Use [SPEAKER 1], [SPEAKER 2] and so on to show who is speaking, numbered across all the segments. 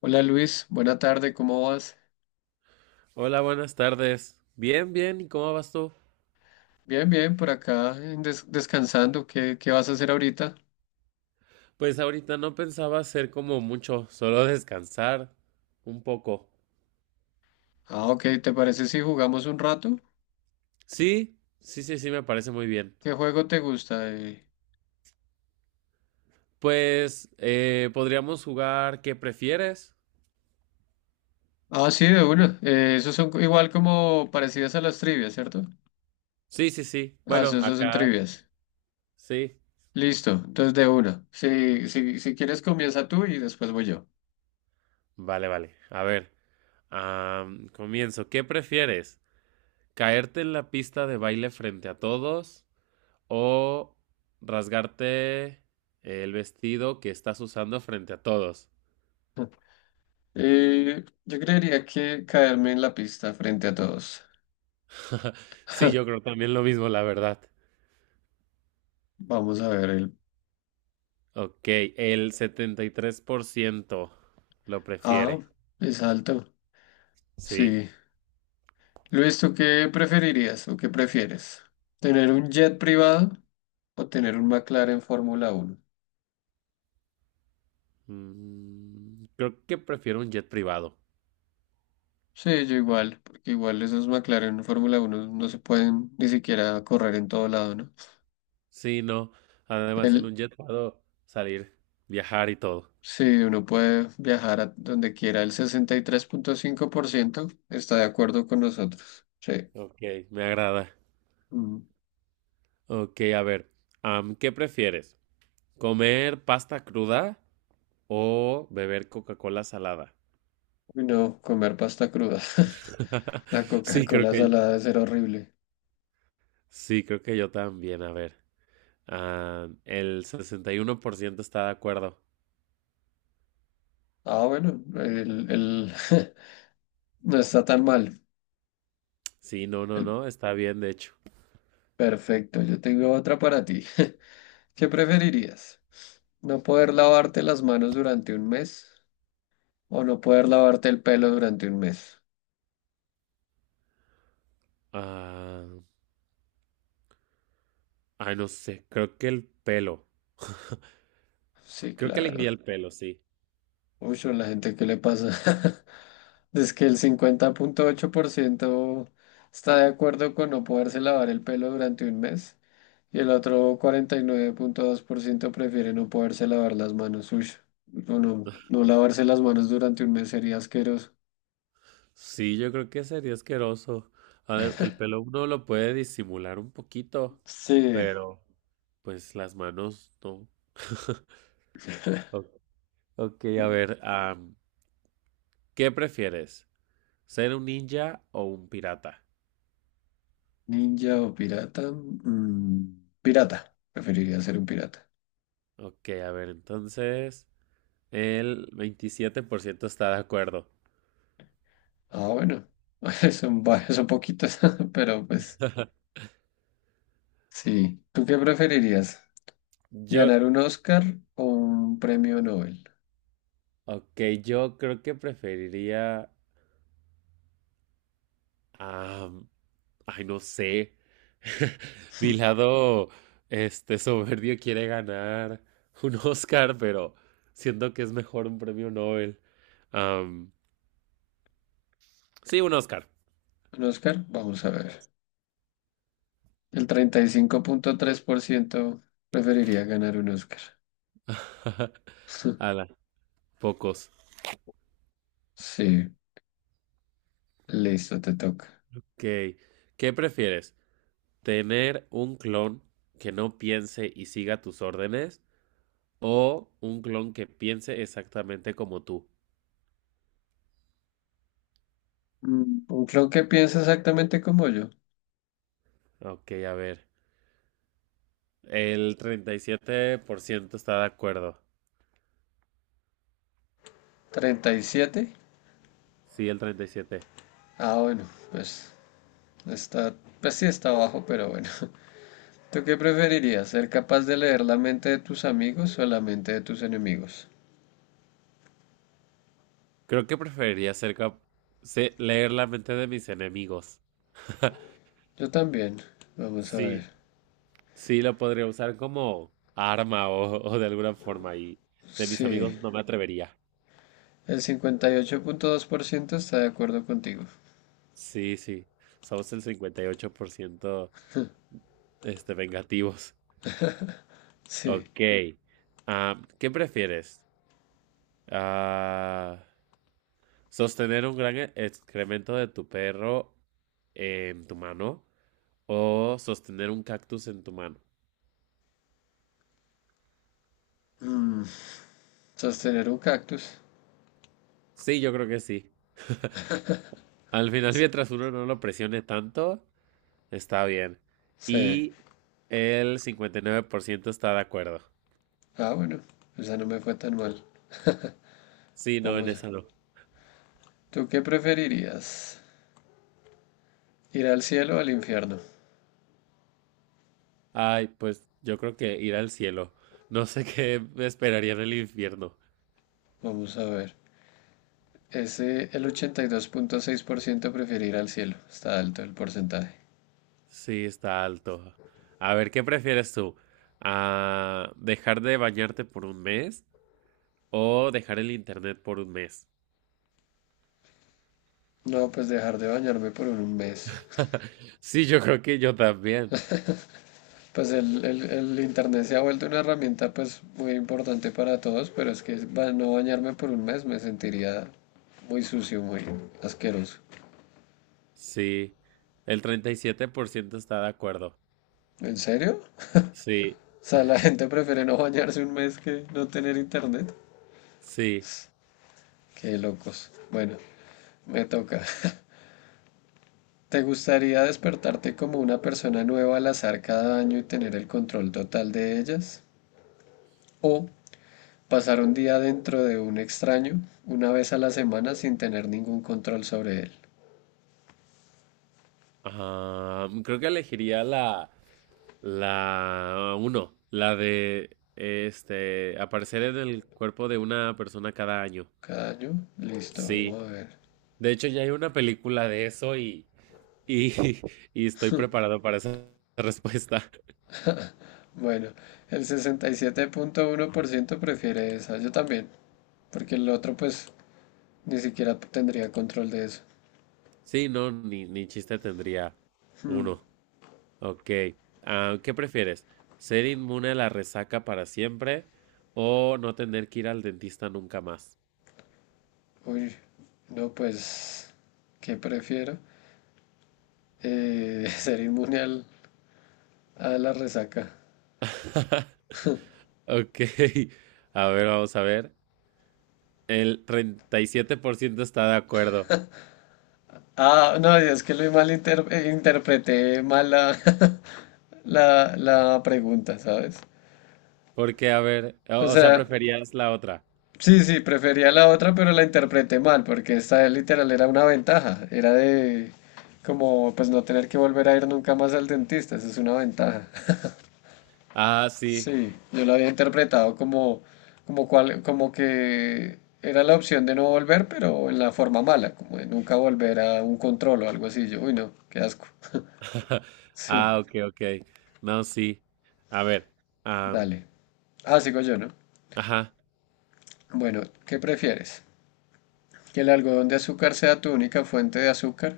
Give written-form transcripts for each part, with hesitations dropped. [SPEAKER 1] Hola Luis, buena tarde, ¿cómo vas?
[SPEAKER 2] Hola, buenas tardes. Bien, bien, ¿y cómo vas tú?
[SPEAKER 1] Bien, bien, por acá en descansando. ¿Qué vas a hacer ahorita?
[SPEAKER 2] Pues ahorita no pensaba hacer como mucho, solo descansar un poco.
[SPEAKER 1] Ah, ok, ¿te parece si jugamos un rato?
[SPEAKER 2] Sí, sí, sí, sí, me parece muy bien.
[SPEAKER 1] ¿Qué juego te gusta?
[SPEAKER 2] Pues podríamos jugar, ¿qué prefieres?
[SPEAKER 1] Ah, sí, de una. Esos son igual como parecidas a las trivias, ¿cierto?
[SPEAKER 2] Sí, sí, sí.
[SPEAKER 1] Ah,
[SPEAKER 2] Bueno,
[SPEAKER 1] esos son
[SPEAKER 2] acá
[SPEAKER 1] trivias.
[SPEAKER 2] sí.
[SPEAKER 1] Listo, entonces de una. Si quieres comienza tú y después voy yo.
[SPEAKER 2] Vale, vale. A ver, comienzo. ¿Qué prefieres? ¿Caerte en la pista de baile frente a todos o rasgarte el vestido que estás usando frente a todos?
[SPEAKER 1] Yo creería que caerme en la pista frente a todos.
[SPEAKER 2] Sí, yo creo también lo mismo, la verdad.
[SPEAKER 1] Vamos a ver.
[SPEAKER 2] Ok, el 73% lo
[SPEAKER 1] Ah,
[SPEAKER 2] prefiere.
[SPEAKER 1] es alto.
[SPEAKER 2] Sí.
[SPEAKER 1] Sí. Luis, ¿tú qué preferirías o qué prefieres? ¿Tener un jet privado o tener un McLaren Fórmula Uno?
[SPEAKER 2] Creo que prefiero un jet privado.
[SPEAKER 1] Sí, yo igual, porque igual esos McLaren Fórmula Uno no se pueden ni siquiera correr en todo lado, ¿no?
[SPEAKER 2] Sí, no. Además, en
[SPEAKER 1] El,
[SPEAKER 2] un jet puedo salir, viajar y todo.
[SPEAKER 1] sí, uno puede viajar a donde quiera, el 63,5% está de acuerdo con nosotros. Sí.
[SPEAKER 2] Ok, me agrada.
[SPEAKER 1] Mm.
[SPEAKER 2] Ok, a ver. ¿Qué prefieres? ¿Comer pasta cruda o beber Coca-Cola salada?
[SPEAKER 1] Y no comer pasta cruda. La
[SPEAKER 2] Sí, creo
[SPEAKER 1] Coca-Cola
[SPEAKER 2] que
[SPEAKER 1] salada es ser horrible.
[SPEAKER 2] sí, creo que yo también. A ver. Ah, el 61% está de acuerdo.
[SPEAKER 1] Ah, bueno, no está tan mal.
[SPEAKER 2] Sí, no, no,
[SPEAKER 1] El
[SPEAKER 2] no, está bien, de hecho.
[SPEAKER 1] Perfecto, yo tengo otra para ti. ¿Qué preferirías? ¿No poder lavarte las manos durante un mes o no poder lavarte el pelo durante un mes?
[SPEAKER 2] Ah, ay, no sé, creo que el pelo.
[SPEAKER 1] Sí,
[SPEAKER 2] Creo que
[SPEAKER 1] claro.
[SPEAKER 2] elegiría el pelo, sí.
[SPEAKER 1] Uy, a la gente, ¿qué le pasa? Es que el 50,8% está de acuerdo con no poderse lavar el pelo durante un mes y el otro 49,2% prefiere no poderse lavar las manos. Uy, no, no, no lavarse las manos durante un mes sería asqueroso.
[SPEAKER 2] Sí, yo creo que sería asqueroso. A ver, el pelo uno lo puede disimular un poquito,
[SPEAKER 1] Sí.
[SPEAKER 2] pero pues las manos no. O- Ok, a ver, ¿qué prefieres? ¿Ser un ninja o un pirata?
[SPEAKER 1] Ninja o pirata. Pirata. Preferiría ser un pirata.
[SPEAKER 2] Ok, a ver, entonces el 27% está de acuerdo.
[SPEAKER 1] Ah, bueno. Son varios, son poquitos, pero pues sí. ¿Tú qué preferirías?
[SPEAKER 2] Yo,
[SPEAKER 1] ¿Ganar un Oscar o un premio Nobel?
[SPEAKER 2] ok, yo creo que preferiría, ah, ay, no sé, mi lado, este, soberbio quiere ganar un Oscar, pero siento que es mejor un premio Nobel. Am, sí, un Oscar.
[SPEAKER 1] ¿Un Oscar? Vamos a ver. El 35,3% preferiría ganar un Oscar.
[SPEAKER 2] Ala, pocos.
[SPEAKER 1] Sí, listo, te toca.
[SPEAKER 2] Ok, ¿qué prefieres? ¿Tener un clon que no piense y siga tus órdenes o un clon que piense exactamente como tú?
[SPEAKER 1] Un clon que piensa exactamente como yo.
[SPEAKER 2] Ok, a ver. El 37% está de acuerdo.
[SPEAKER 1] 37.
[SPEAKER 2] Sí, el 37.
[SPEAKER 1] Ah, bueno, pues está, pues sí está abajo, pero bueno. ¿Tú qué preferirías? ¿Ser capaz de leer la mente de tus amigos o la mente de tus enemigos?
[SPEAKER 2] Creo que preferiría ser leer la mente de mis enemigos.
[SPEAKER 1] Yo también. Vamos a
[SPEAKER 2] Sí,
[SPEAKER 1] ver.
[SPEAKER 2] sí, lo podría usar como arma o de alguna forma y de mis amigos
[SPEAKER 1] Sí.
[SPEAKER 2] no me atrevería.
[SPEAKER 1] El 58,2% está de acuerdo contigo.
[SPEAKER 2] Sí, sí, somos el 58% este, vengativos.
[SPEAKER 1] Sí.
[SPEAKER 2] Ok, ¿qué prefieres? Ah, ¿sostener un gran excremento de tu perro en tu mano o sostener un cactus en tu mano?
[SPEAKER 1] Mm, Sostener un cactus.
[SPEAKER 2] Sí, yo creo que sí. Al final, mientras uno no lo presione tanto, está bien.
[SPEAKER 1] Sí.
[SPEAKER 2] Y el 59% está de acuerdo.
[SPEAKER 1] Ah, bueno. Esa no me fue tan mal.
[SPEAKER 2] Sí, no, en
[SPEAKER 1] Vamos a.
[SPEAKER 2] esa no.
[SPEAKER 1] ¿Tú qué preferirías? ¿Ir al cielo o al infierno?
[SPEAKER 2] Ay, pues yo creo que ir al cielo. No sé qué me esperaría en el infierno.
[SPEAKER 1] Vamos a ver. Ese, el 82,6% preferir al cielo. Está alto el porcentaje.
[SPEAKER 2] Sí, está alto. A ver, ¿qué prefieres tú? ¿A dejar de bañarte por un mes o dejar el internet por un mes?
[SPEAKER 1] No, pues dejar de bañarme por un mes.
[SPEAKER 2] Sí, yo creo que yo también.
[SPEAKER 1] Pues el internet se ha vuelto una herramienta pues muy importante para todos, pero es que no bañarme por un mes me sentiría muy sucio, muy asqueroso.
[SPEAKER 2] Sí, el 37% está de acuerdo.
[SPEAKER 1] ¿En serio?
[SPEAKER 2] Sí,
[SPEAKER 1] O sea, la gente prefiere no bañarse un mes que no tener internet.
[SPEAKER 2] sí.
[SPEAKER 1] Qué locos. Bueno, me toca. ¿Te gustaría despertarte como una persona nueva al azar cada año y tener el control total de ellas? ¿O pasar un día dentro de un extraño, una vez a la semana, sin tener ningún control sobre él?
[SPEAKER 2] Ah, creo que elegiría la uno, la de este aparecer en el cuerpo de una persona cada año.
[SPEAKER 1] Cada año, listo,
[SPEAKER 2] Sí.
[SPEAKER 1] vamos a ver.
[SPEAKER 2] De hecho, ya hay una película de eso y, y estoy preparado para esa respuesta.
[SPEAKER 1] Bueno, el 67,1% prefiere esa, yo también, porque el otro pues ni siquiera tendría control de eso.
[SPEAKER 2] Sí, no, ni chiste tendría
[SPEAKER 1] Hmm.
[SPEAKER 2] uno. Ok. ¿Qué prefieres? ¿Ser inmune a la resaca para siempre o no tener que ir al dentista nunca más?
[SPEAKER 1] Uy, no, pues, ¿qué prefiero? Ser inmune a la resaca.
[SPEAKER 2] Ok. A ver, vamos a ver. El 37% está de acuerdo.
[SPEAKER 1] Ah, no, es que lo interpreté mal la, la pregunta, ¿sabes?
[SPEAKER 2] Porque, a ver, o,
[SPEAKER 1] O
[SPEAKER 2] o sea,
[SPEAKER 1] sea,
[SPEAKER 2] preferías la otra.
[SPEAKER 1] sí, sí, prefería la otra, pero la interpreté mal, porque esta literal era una ventaja. Era de como pues no tener que volver a ir nunca más al dentista, eso es una ventaja.
[SPEAKER 2] Ah, sí.
[SPEAKER 1] Sí, yo lo había interpretado como, cual, como que era la opción de no volver, pero en la forma mala, como de nunca volver a un control o algo así. Yo, uy, no, qué asco. Sí,
[SPEAKER 2] Ah, ok, ok. No, sí. A ver. am,
[SPEAKER 1] dale. Ah, sigo yo, ¿no?
[SPEAKER 2] ajá.
[SPEAKER 1] Bueno, ¿qué prefieres? ¿Que el algodón de azúcar sea tu única fuente de azúcar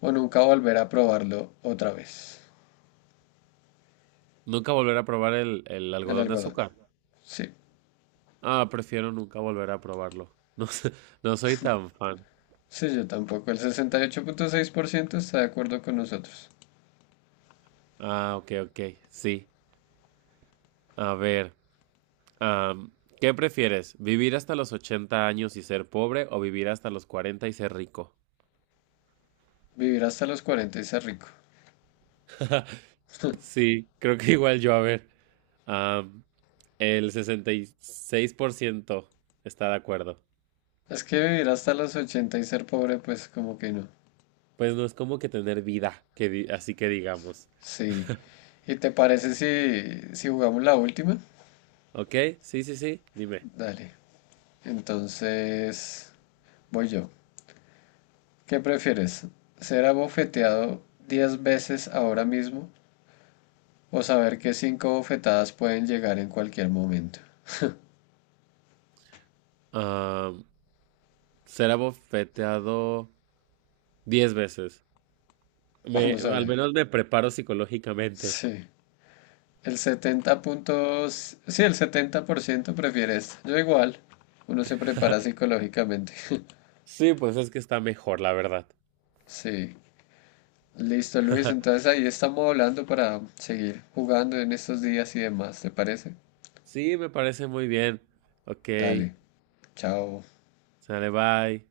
[SPEAKER 1] o nunca volver a probarlo otra vez?
[SPEAKER 2] Nunca volver a probar el
[SPEAKER 1] El
[SPEAKER 2] algodón de
[SPEAKER 1] algodón.
[SPEAKER 2] azúcar.
[SPEAKER 1] Sí,
[SPEAKER 2] Ah, prefiero nunca volver a probarlo. No, no soy tan fan.
[SPEAKER 1] sí, yo tampoco. El 68,6% está de acuerdo con nosotros.
[SPEAKER 2] Ah, ok, ok, sí. A ver, am, ¿qué prefieres? ¿Vivir hasta los 80 años y ser pobre o vivir hasta los 40 y ser rico?
[SPEAKER 1] Vivir hasta los 40 y ser rico.
[SPEAKER 2] Sí, creo que igual yo, a ver. am, el 66% está de acuerdo.
[SPEAKER 1] Es que vivir hasta los 80 y ser pobre, pues como que no.
[SPEAKER 2] Pues no es como que tener vida, que así que digamos.
[SPEAKER 1] Sí. ¿Y te parece si, jugamos la última?
[SPEAKER 2] Ok, sí, sí, sí, dime.
[SPEAKER 1] Dale. Entonces, voy yo. ¿Qué prefieres? ¿Ser abofeteado 10 veces ahora mismo o saber que 5 bofetadas pueden llegar en cualquier momento?
[SPEAKER 2] Am, ser abofeteado 10 veces. Me,
[SPEAKER 1] Vamos a
[SPEAKER 2] al
[SPEAKER 1] ver.
[SPEAKER 2] menos me preparo psicológicamente.
[SPEAKER 1] Sí. El setenta puntos. Sí, el 70% prefiere esto. Yo igual. Uno se prepara psicológicamente.
[SPEAKER 2] Sí, pues es que está mejor, la verdad.
[SPEAKER 1] Sí. Listo, Luis. Entonces ahí estamos hablando para seguir jugando en estos días y demás. ¿Te parece?
[SPEAKER 2] Sí, me parece muy bien. Ok,
[SPEAKER 1] Dale. Chao.
[SPEAKER 2] sale, bye.